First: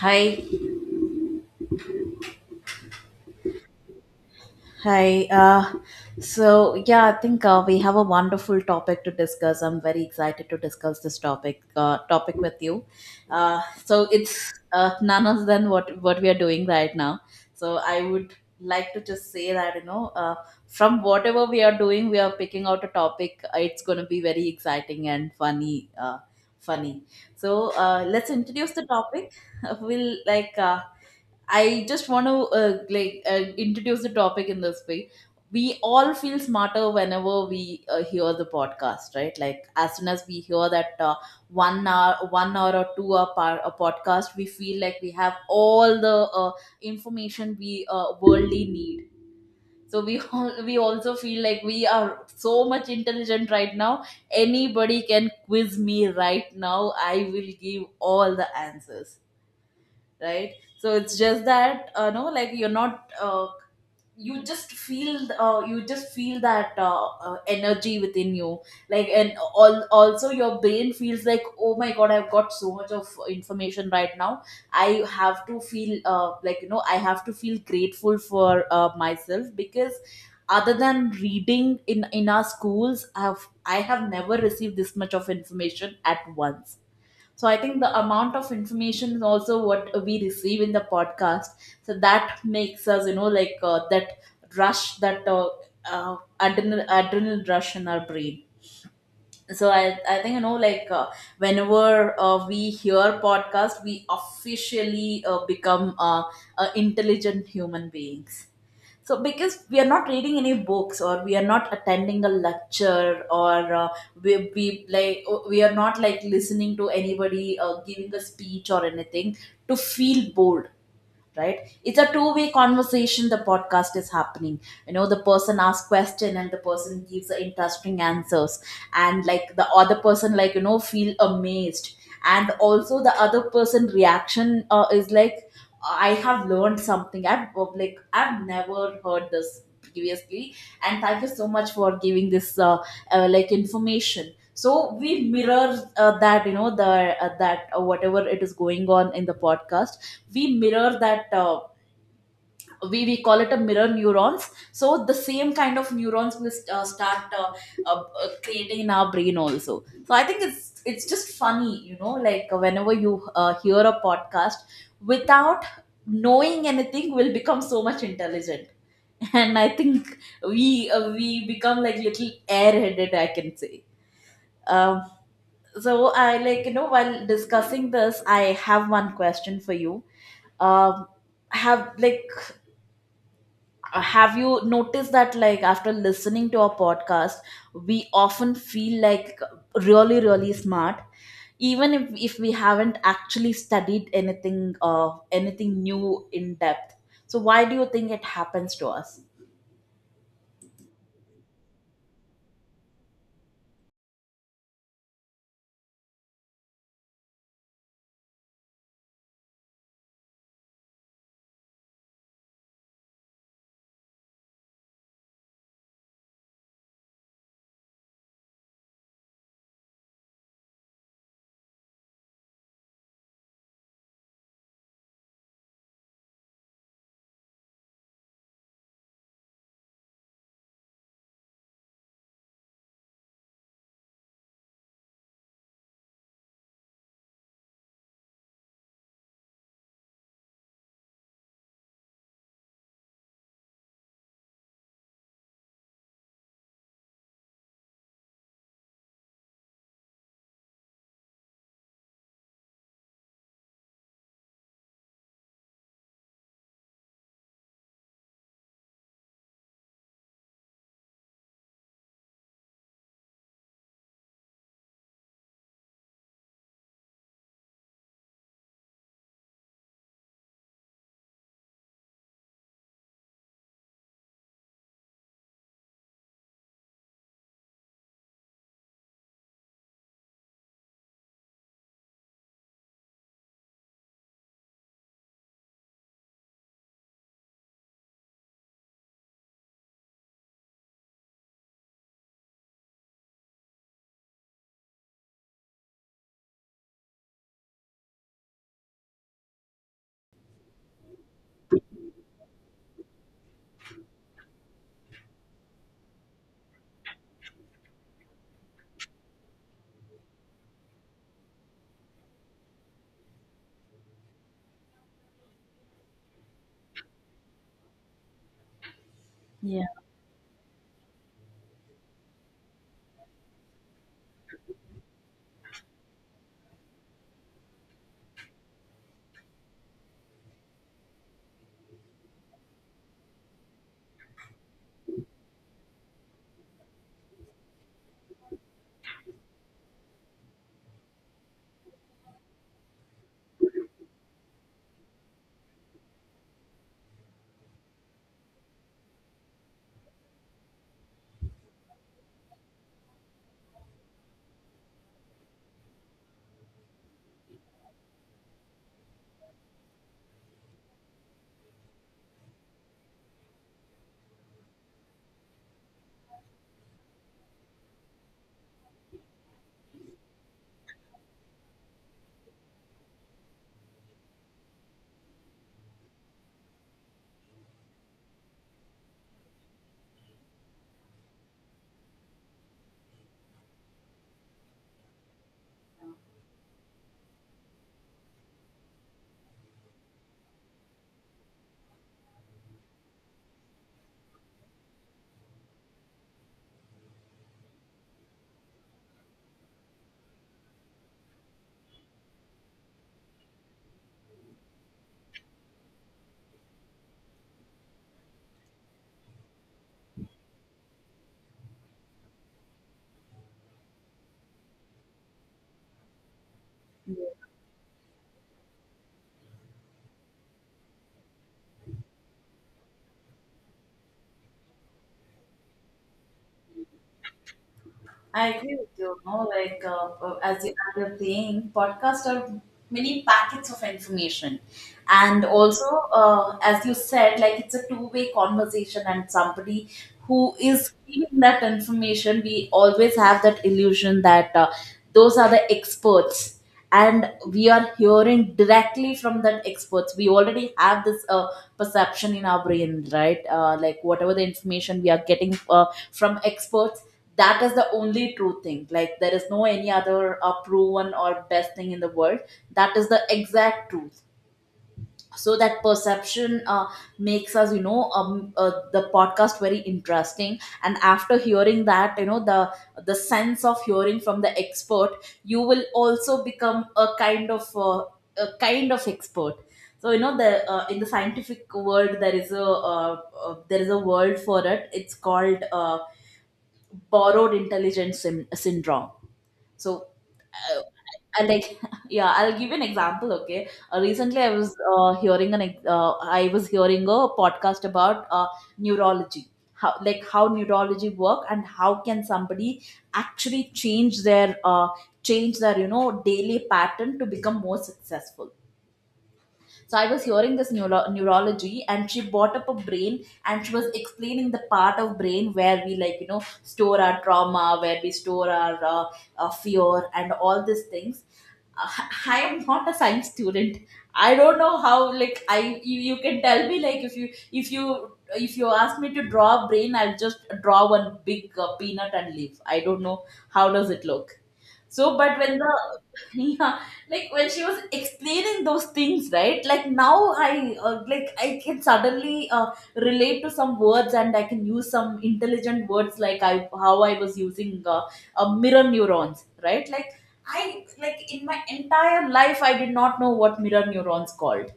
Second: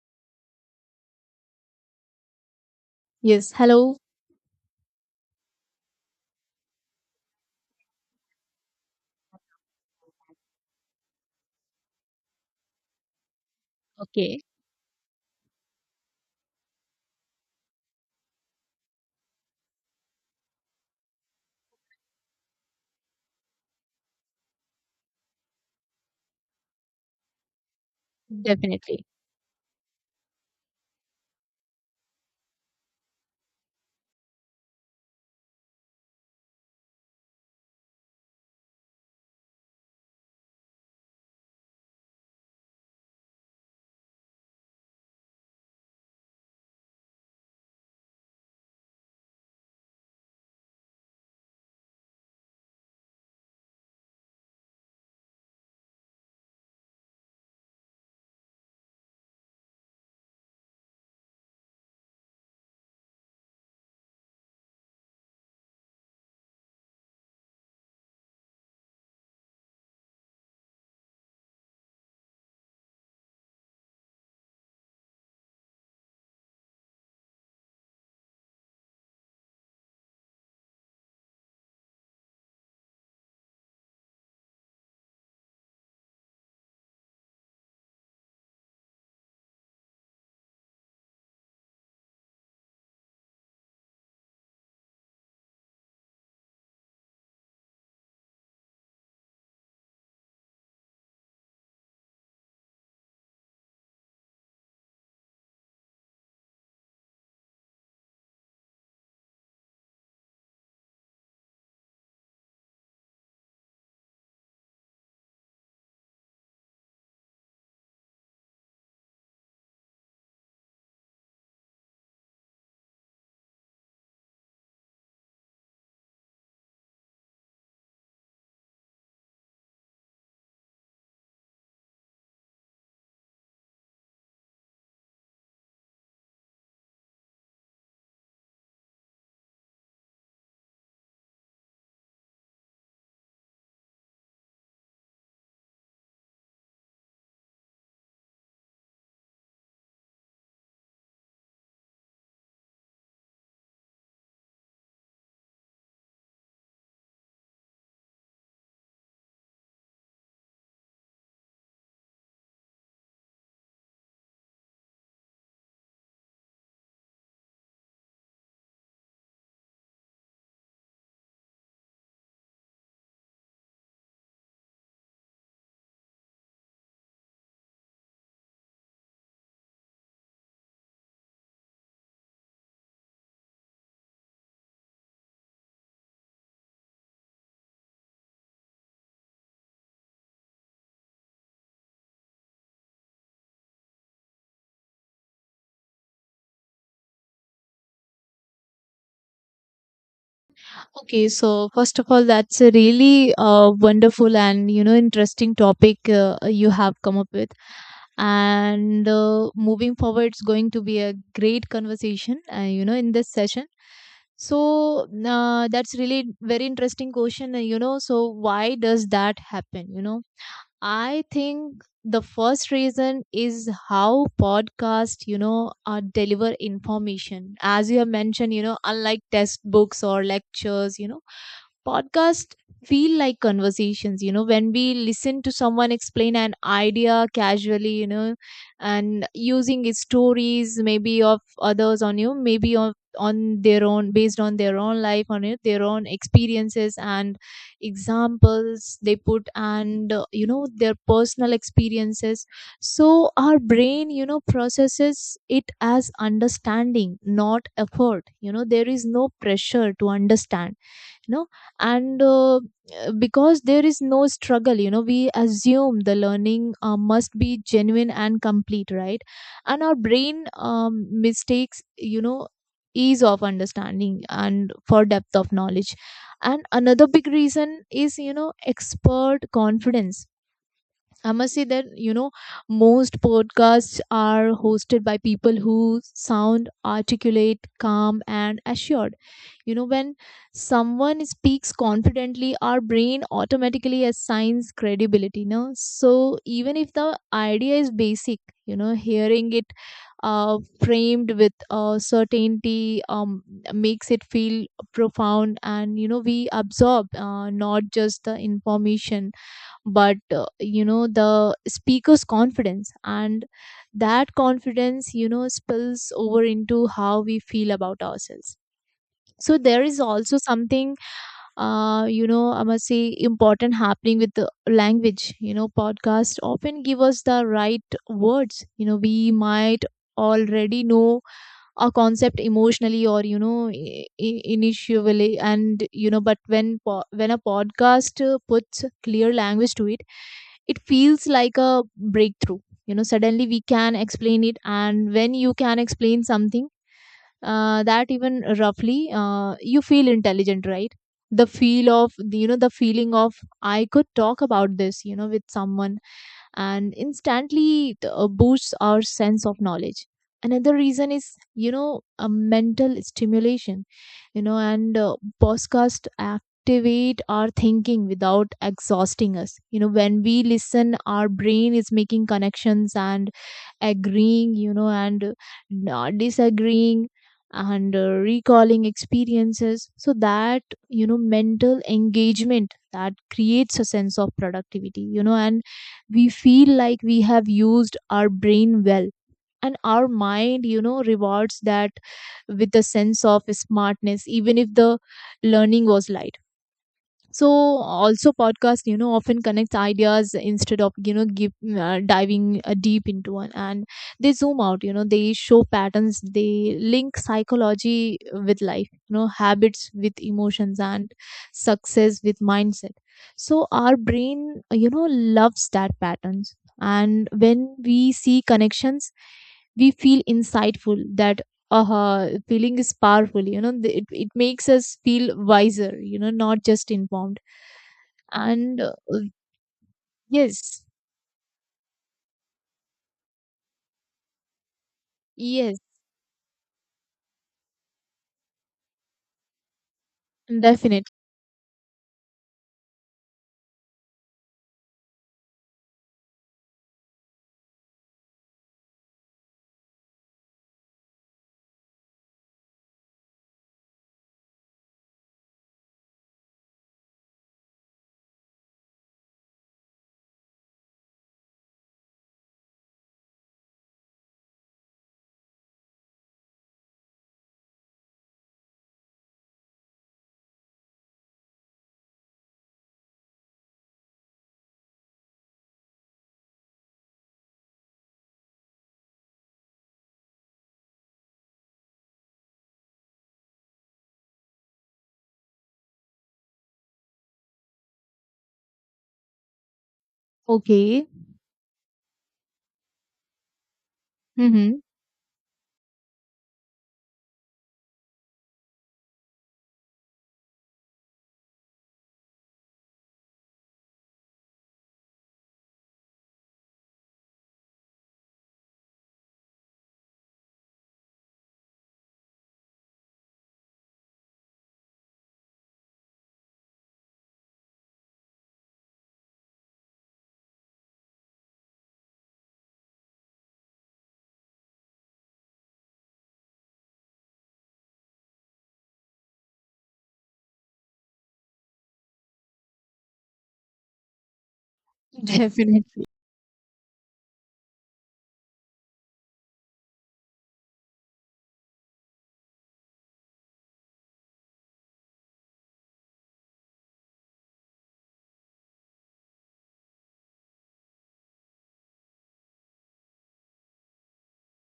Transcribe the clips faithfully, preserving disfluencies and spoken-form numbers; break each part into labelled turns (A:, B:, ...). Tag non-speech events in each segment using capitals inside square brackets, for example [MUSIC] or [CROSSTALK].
A: Hi,
B: Yes, hello.
A: hi. Uh, so yeah, I think uh, we have a wonderful topic to discuss. I'm very excited to discuss this topic uh, topic with you. Uh, so
B: Okay,
A: it's uh, none other than what what we are doing right now. So I would like to just say that you know, uh, from whatever we are doing, we are picking out a topic. Uh, It's going to be very exciting and funny. Uh, funny. So uh, let's introduce the
B: definitely.
A: topic. [LAUGHS] We'll like. Uh, I just want to uh, like uh, introduce the topic in this way. We all feel smarter whenever we uh, hear the podcast, right? Like, as soon as we hear that uh, one hour, one hour or two hour par- a podcast, we feel like we have all the uh, information we uh, worldly need. So we [LAUGHS] all, we also feel like we are so much intelligent right now. Anybody can quiz me right now. I will give all the answers, right? So it's just that uh, no, like, you're not uh, you just feel uh, you just feel that uh, uh, energy within you, like, and all, also your brain feels like, oh my God, I've got so much of information right now. I have to feel uh, like you know I have to feel grateful for uh, myself, because, other than reading in in our schools, i have i have never received this much of information at once. So I think the amount of information is also what we receive in the podcast. So that makes us, you know, like uh, that rush, that uh, uh, adrenal adrenal rush in our brain. So I, I think, you know like uh, whenever uh, we hear podcast, we officially uh, become uh, uh, intelligent human beings. So, because we are not reading any books or we are not attending a lecture, or uh, we, we like uh, we are not like listening to anybody uh, giving a speech or anything to feel bored, right? It's a two way conversation, the podcast is happening, you know, the person asks question and the person gives the interesting answers, and, like, the other person, like, you know, feel amazed. And also the other person reaction uh, is like, I have learned something, i've like I've never heard this previously, and thank you so much for giving this uh, uh, like information. So we mirror uh, that, you know the uh, that uh, whatever it is going on in the podcast, we mirror that. uh, we, we call it a mirror neurons, so the same kind of neurons will st- uh, start uh, uh, uh, creating in our brain also. So I think it's it's just funny, you know like uh, whenever you uh, hear a podcast without knowing anything, will become so much intelligent. [LAUGHS] And I think we uh, we become like little airheaded, I can say. Um, so i like you know while discussing this, I have one question for you. um have like Uh, have you noticed that, like, after listening to our podcast, we often feel like really, really smart, even if, if we haven't actually studied anything uh, anything new in depth, so why do you think it happens to us?
B: Okay, so first of all, that's a really uh, wonderful and you know interesting topic uh, you have come up with, and uh, moving forward, it's going to be a great conversation. Uh, you know, in this session. So uh, that's really very interesting question. Uh, You know, so why does that happen? You know, I think the first reason is how podcast, you know, uh, deliver information. As you have mentioned, you know, unlike textbooks or lectures, you know, podcast feel like conversations. You know when we listen to someone explain an idea casually, you know, and using his stories maybe of others on you, maybe of on their own based on their own life on it, their own experiences and examples they put, and uh, you know their personal experiences. So our brain you know processes it as understanding, not effort. You know there is no pressure to understand. You know and uh, uh, Because there is no struggle, you know, we assume the learning uh, must be genuine and complete, right? And our brain um, mistakes, you know, ease of understanding and for depth of knowledge. And another big reason is, you know, expert confidence. I must say that, you know, most podcasts are hosted by people who sound articulate, calm, and assured. You know, when someone speaks confidently, our brain automatically assigns credibility, no? So even if the idea is basic, you know, hearing it uh, framed with uh, certainty um, makes it feel profound. And, you know, we absorb uh, not just the information but uh, you know the speaker's confidence, and that confidence you know spills over into how we feel about ourselves. So there is also something uh, you know I must say important happening with the language. You know podcasts often give us the right words. You know we might already know a concept emotionally, or you know i- i- initially, and you know. But when po- when a podcast uh, puts clear language to it, it feels like a breakthrough. You know, suddenly we can explain it, and when you can explain something uh, that, even roughly, uh, you feel intelligent, right? The feel of the- you know the feeling of I could talk about this, you know, with someone, and instantly it uh, boosts our sense of knowledge. Another reason is, you know, a mental stimulation. You know and uh, Podcast activate our thinking without exhausting us. You know when we listen, our brain is making connections and agreeing, you know and uh, not disagreeing, and uh, recalling experiences. So that, you know, mental engagement, that creates a sense of productivity, you know, and we feel like we have used our brain well, and our mind you know rewards that with a sense of smartness even if the learning was light. So also podcast you know often connects ideas instead of you know give, uh, diving uh, deep into one. And they zoom out, you know, they show patterns, they link psychology with life, you know, habits with emotions, and success with mindset. So our brain uh, you know loves that patterns, and when we see connections, we feel insightful. That uh feeling is powerful. You know, th- it, it makes us feel wiser, you know, not just informed.
A: I agree
B: And
A: with
B: uh,
A: you. No, like, uh, uh, as you
B: Yes,
A: are saying, podcasts are many packets of information, and
B: yes,
A: also, uh, as you said, like, it's a two-way conversation, and somebody who is
B: definitely.
A: giving that information, we always have that illusion that uh, those are the experts and we are hearing directly from that experts. We already have this uh, perception in our brain, right? Uh, like, whatever the information we are getting uh, from experts, that is the only true thing, like there is no any other uh, proven or best thing in the world, that is the exact truth. So that perception uh, makes us, you know, um, uh, the podcast very interesting, and after hearing that, you know, the the sense of hearing from the expert, you will also become a kind of uh, a kind of expert. So, you know, the uh, in the scientific world there is a uh, uh, there is a word for it, it's called uh, borrowed intelligence syn- syndrome. so uh,
B: Okay.
A: I like [LAUGHS] yeah, I'll give you an example. Okay, uh, recently I was
B: Mm-hmm.
A: uh, hearing an ex- uh, I was hearing a podcast about uh, neurology, how, like, how neurology work, and how can somebody actually change their uh, change their, you know, daily pattern to become more successful. So I was hearing this neuro- neurology, and she brought up a brain, and she was explaining the part of brain where we, like, you know, store our trauma, where we store our uh, uh, fear, and all these things. Uh, [LAUGHS] I am not a science student. I don't know how, like, I you, you can tell me, like, if you if you if you ask me to draw a brain, I'll just draw one big uh, peanut and leave. I don't know how does it look. So,
B: [LAUGHS]
A: but when the
B: Definitely.
A: [LAUGHS] Yeah, like, when she was explaining those things, right? Like now, I uh, like I can suddenly uh, relate to some words, and I can use some intelligent words, like, I how I was using uh, uh, mirror neurons, right? Like I like, in my entire life, I did not know what mirror neurons called.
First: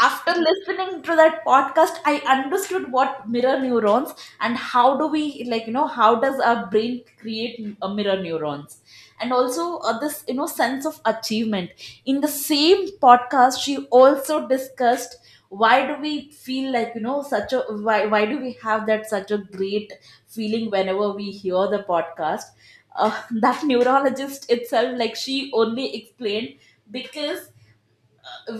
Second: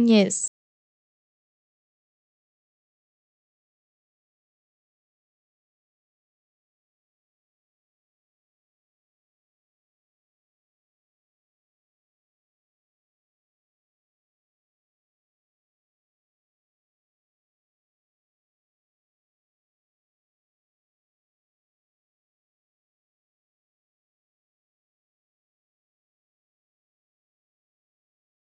A: After listening to that podcast I understood what mirror neurons, and how do we, like, you know, how does our brain create a mirror neurons, and also uh, this, you know, sense of achievement. In the same podcast she also discussed, why do we feel like, you know, such a why, why, do we have that such a great feeling whenever we hear the podcast. Uh, [LAUGHS] that neurologist itself, like, she only explained, because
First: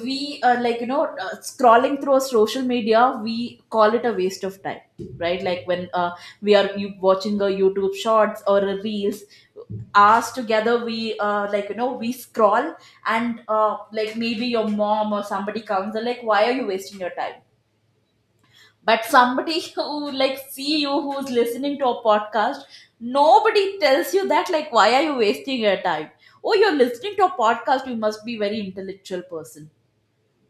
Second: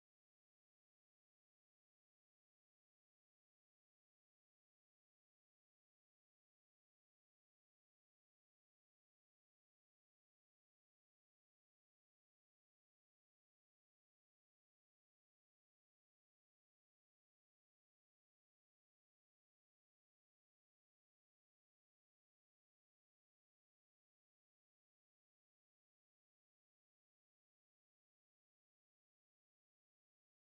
A: we are, like, you know, uh, scrolling through our social media, we call it a waste of time, right? Like, when uh, we are you watching a YouTube shorts or a reels, us together we uh, like you know we scroll, and uh, like, maybe your mom or somebody comes and, like, why are you wasting your time? But somebody [LAUGHS] who, like, see you who's listening to a podcast, nobody tells you that, like, why are you wasting your time? Oh, you're listening to a podcast, you must be very intellectual person,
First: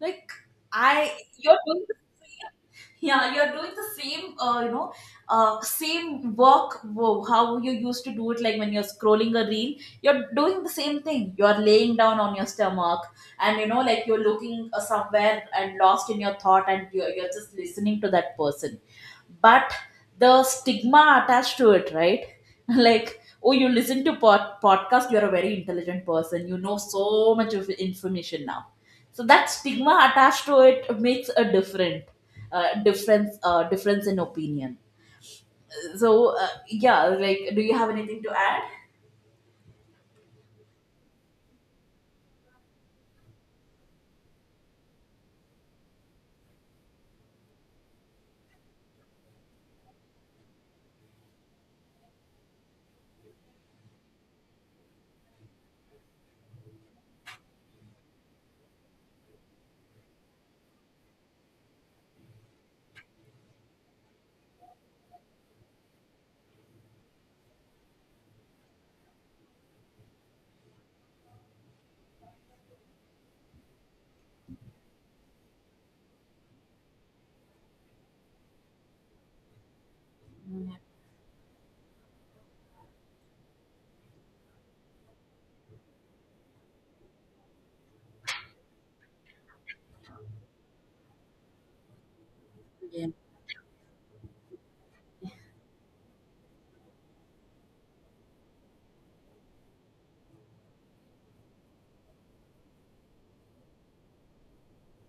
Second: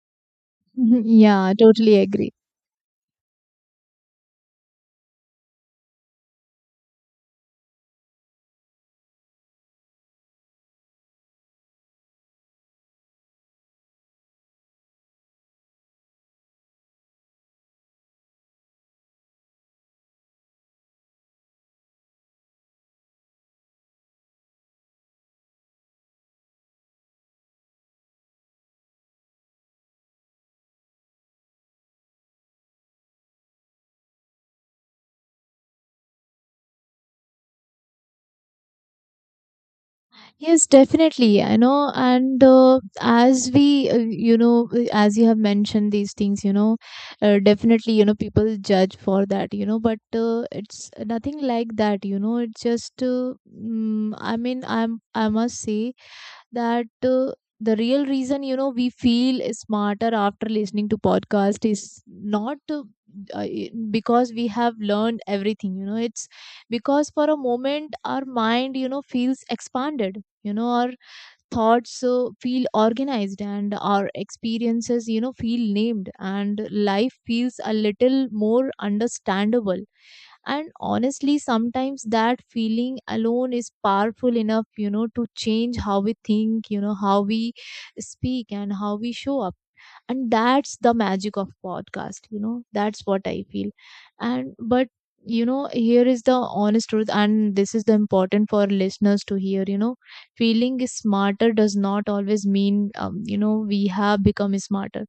A: like.
B: Mhm.
A: I
B: Yeah,
A: You're doing the
B: totally agree.
A: same, yeah, you're doing the same, uh, you know, uh, same work wo-, how you used to do it, like, when you're scrolling a reel, you're doing the same thing, you're laying down on your stomach, and, you know, like, you're looking uh, somewhere and lost in your thought, and you're, you're just listening to that person, but the stigma attached to it, right? [LAUGHS] Like, oh, you listen to pod- podcast, you're a very intelligent person, you know so much of information now. So that stigma attached to it makes a different uh, difference uh, difference in opinion. So uh, yeah, like, do you have anything to add?
B: Yes, definitely. I know. And uh, As we, uh, you know, uh, as you have mentioned these things, you know, uh, definitely, you know, people judge for that, you know, but uh, it's nothing like that, you know, it's just, uh, mm, I mean, I'm, I must say, that uh, the real reason you know we feel smarter after listening to podcast is not uh, uh, because we have learned everything. You know, it's because for a moment our mind you know feels expanded. You know our thoughts uh, feel organized, and our experiences you know feel named, and life feels a little more understandable. And honestly, sometimes that feeling alone is powerful enough, you know, to change how we think, you know, how we speak, and how we show up. And that's the magic of podcast, you know, that's
A: Yeah.
B: what I feel. And but you know here is the honest truth, and this is the important for listeners to hear. You know feeling smarter does not always mean, um, you know, we have become smarter.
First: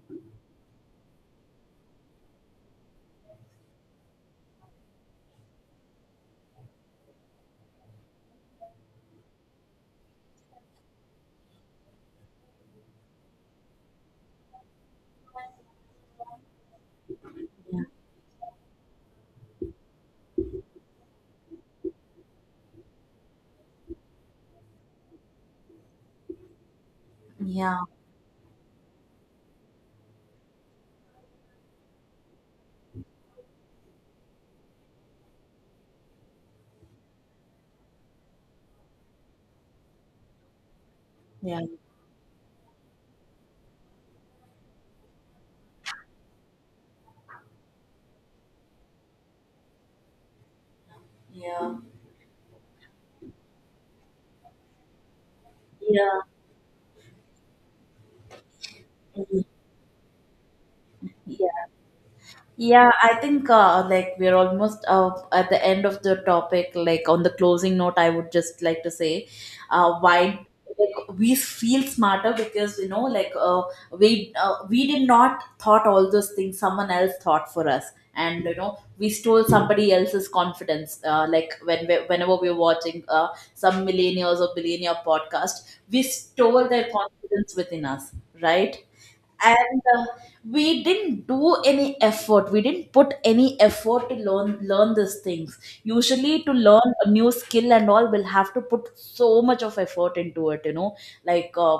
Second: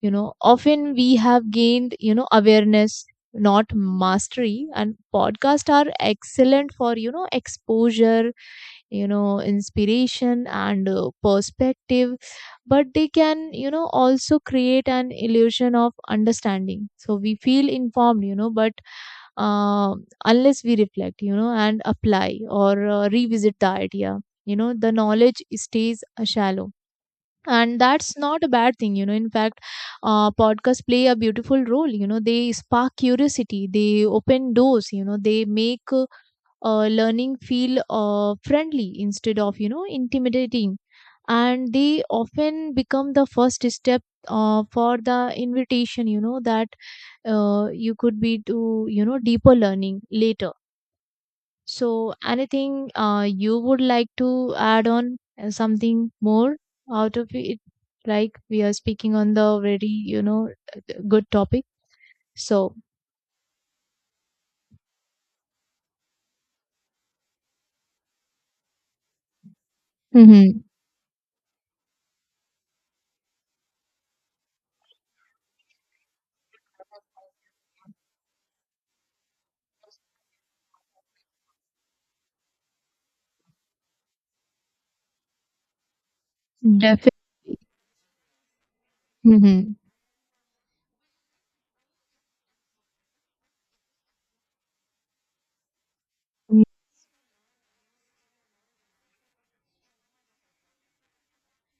B: You know often we have gained, you know, awareness, not mastery. And podcasts are excellent for, you know, exposure, you know, inspiration, and uh, perspective. But they can, you know, also create an illusion of understanding, so we feel informed, you know, but uh, unless we reflect, you know, and apply, or uh, revisit the idea, you know, the knowledge stays uh, shallow.
A: Yeah.
B: And that's not a bad thing, you know, in fact, uh, podcasts play a beautiful role. You know they spark curiosity, they open doors, you know, they make uh, uh, learning feel uh, friendly instead of, you know, intimidating.
A: Yeah.
B: And they often become the first step, uh, for the invitation, you know, that uh, you could be to, you know, deeper learning later.
A: Yeah.
B: So anything uh, you would like to add on, uh, something
A: Yeah.
B: more out of it? Like we are speaking on the very you know good topic.
A: Yeah.
B: So
A: Yeah, I think, uh, like, we're almost uh, at the end of the topic. Like, on the closing note, I would just like to say, uh, why,
B: Mm-hmm.
A: like, we feel smarter, because, you know, like uh, we uh, we did not thought all those things, someone else thought for us, and, you know, we stole somebody else's confidence. Uh, like, when we, whenever we were watching uh, some millennials or billionaire podcast, we stole their
B: Definitely.
A: confidence within us, right?
B: Mm-hmm.
A: And uh, we didn't do any effort, we didn't put any effort to learn learn these things. Usually to learn a new skill and all, we'll have to put so much of effort into it, you know, like uh,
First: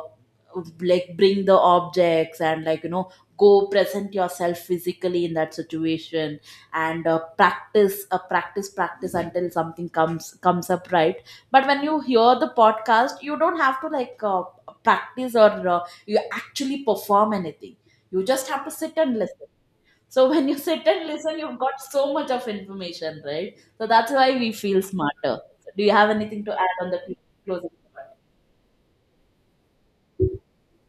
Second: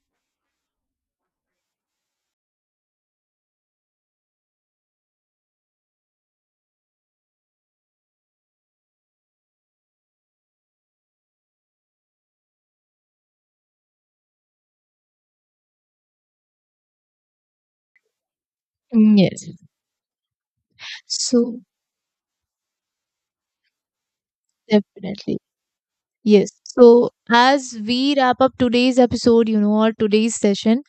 A: like, bring the objects, and, like, you know, go present yourself physically in that situation, and uh, practice, uh, practice practice until something comes comes up, right? But when you hear the podcast, you don't have to, like uh, practice, or uh, you actually perform anything. You just have to sit and listen.
B: Yes.
A: So when you sit and listen, you've
B: So
A: got so much of information, right? So that's why we feel smarter.
B: definitely.
A: So do you have anything
B: Yes.
A: to add on the
B: So,
A: closing
B: as
A: part?
B: we wrap up today's episode, you know, or today's session,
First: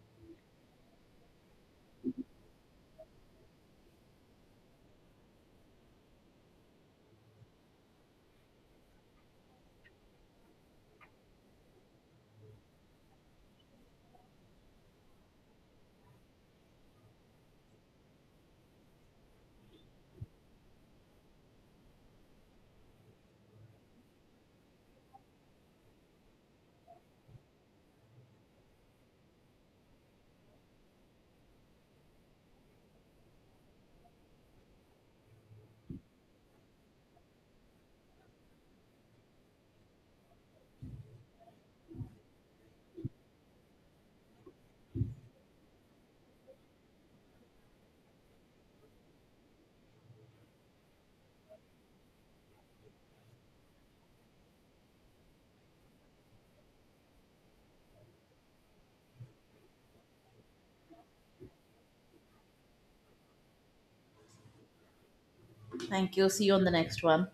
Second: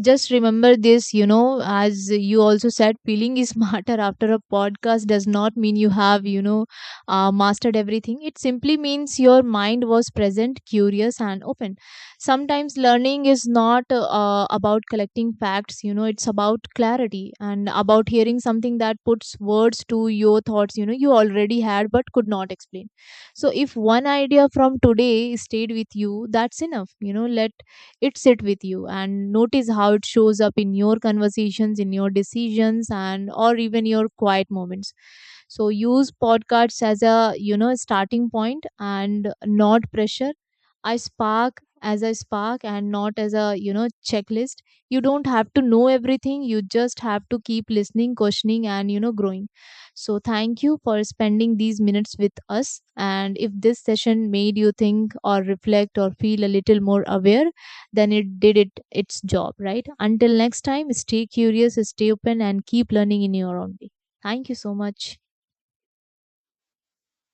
B: just remember this, you know, as you also said, feeling is [LAUGHS] smarter after a podcast does not mean you have, you know, uh, mastered everything. It simply means your mind was present, curious, and open. Sometimes learning is not uh, about collecting facts, you know, it's about clarity, and about hearing something that puts words to your thoughts, you know, you already had but could not explain. So if one idea from today stayed with you, that's enough. You know let it sit with you, and notice how it shows up in your conversations, in your decisions, and or even your quiet moments. So use podcasts as a, you know, starting point, and not pressure. I spark as a spark, and not as a, you know, checklist. You don't have to know everything, you just have to keep listening, questioning, and, you know, growing. So, thank you for spending these minutes with us. And if this session made you think, or reflect, or feel a little more aware, then it did it its job, right? Until next time, stay curious, stay open, and keep learning in your own way. Thank you so much.
A: Thank you. See you on the next one.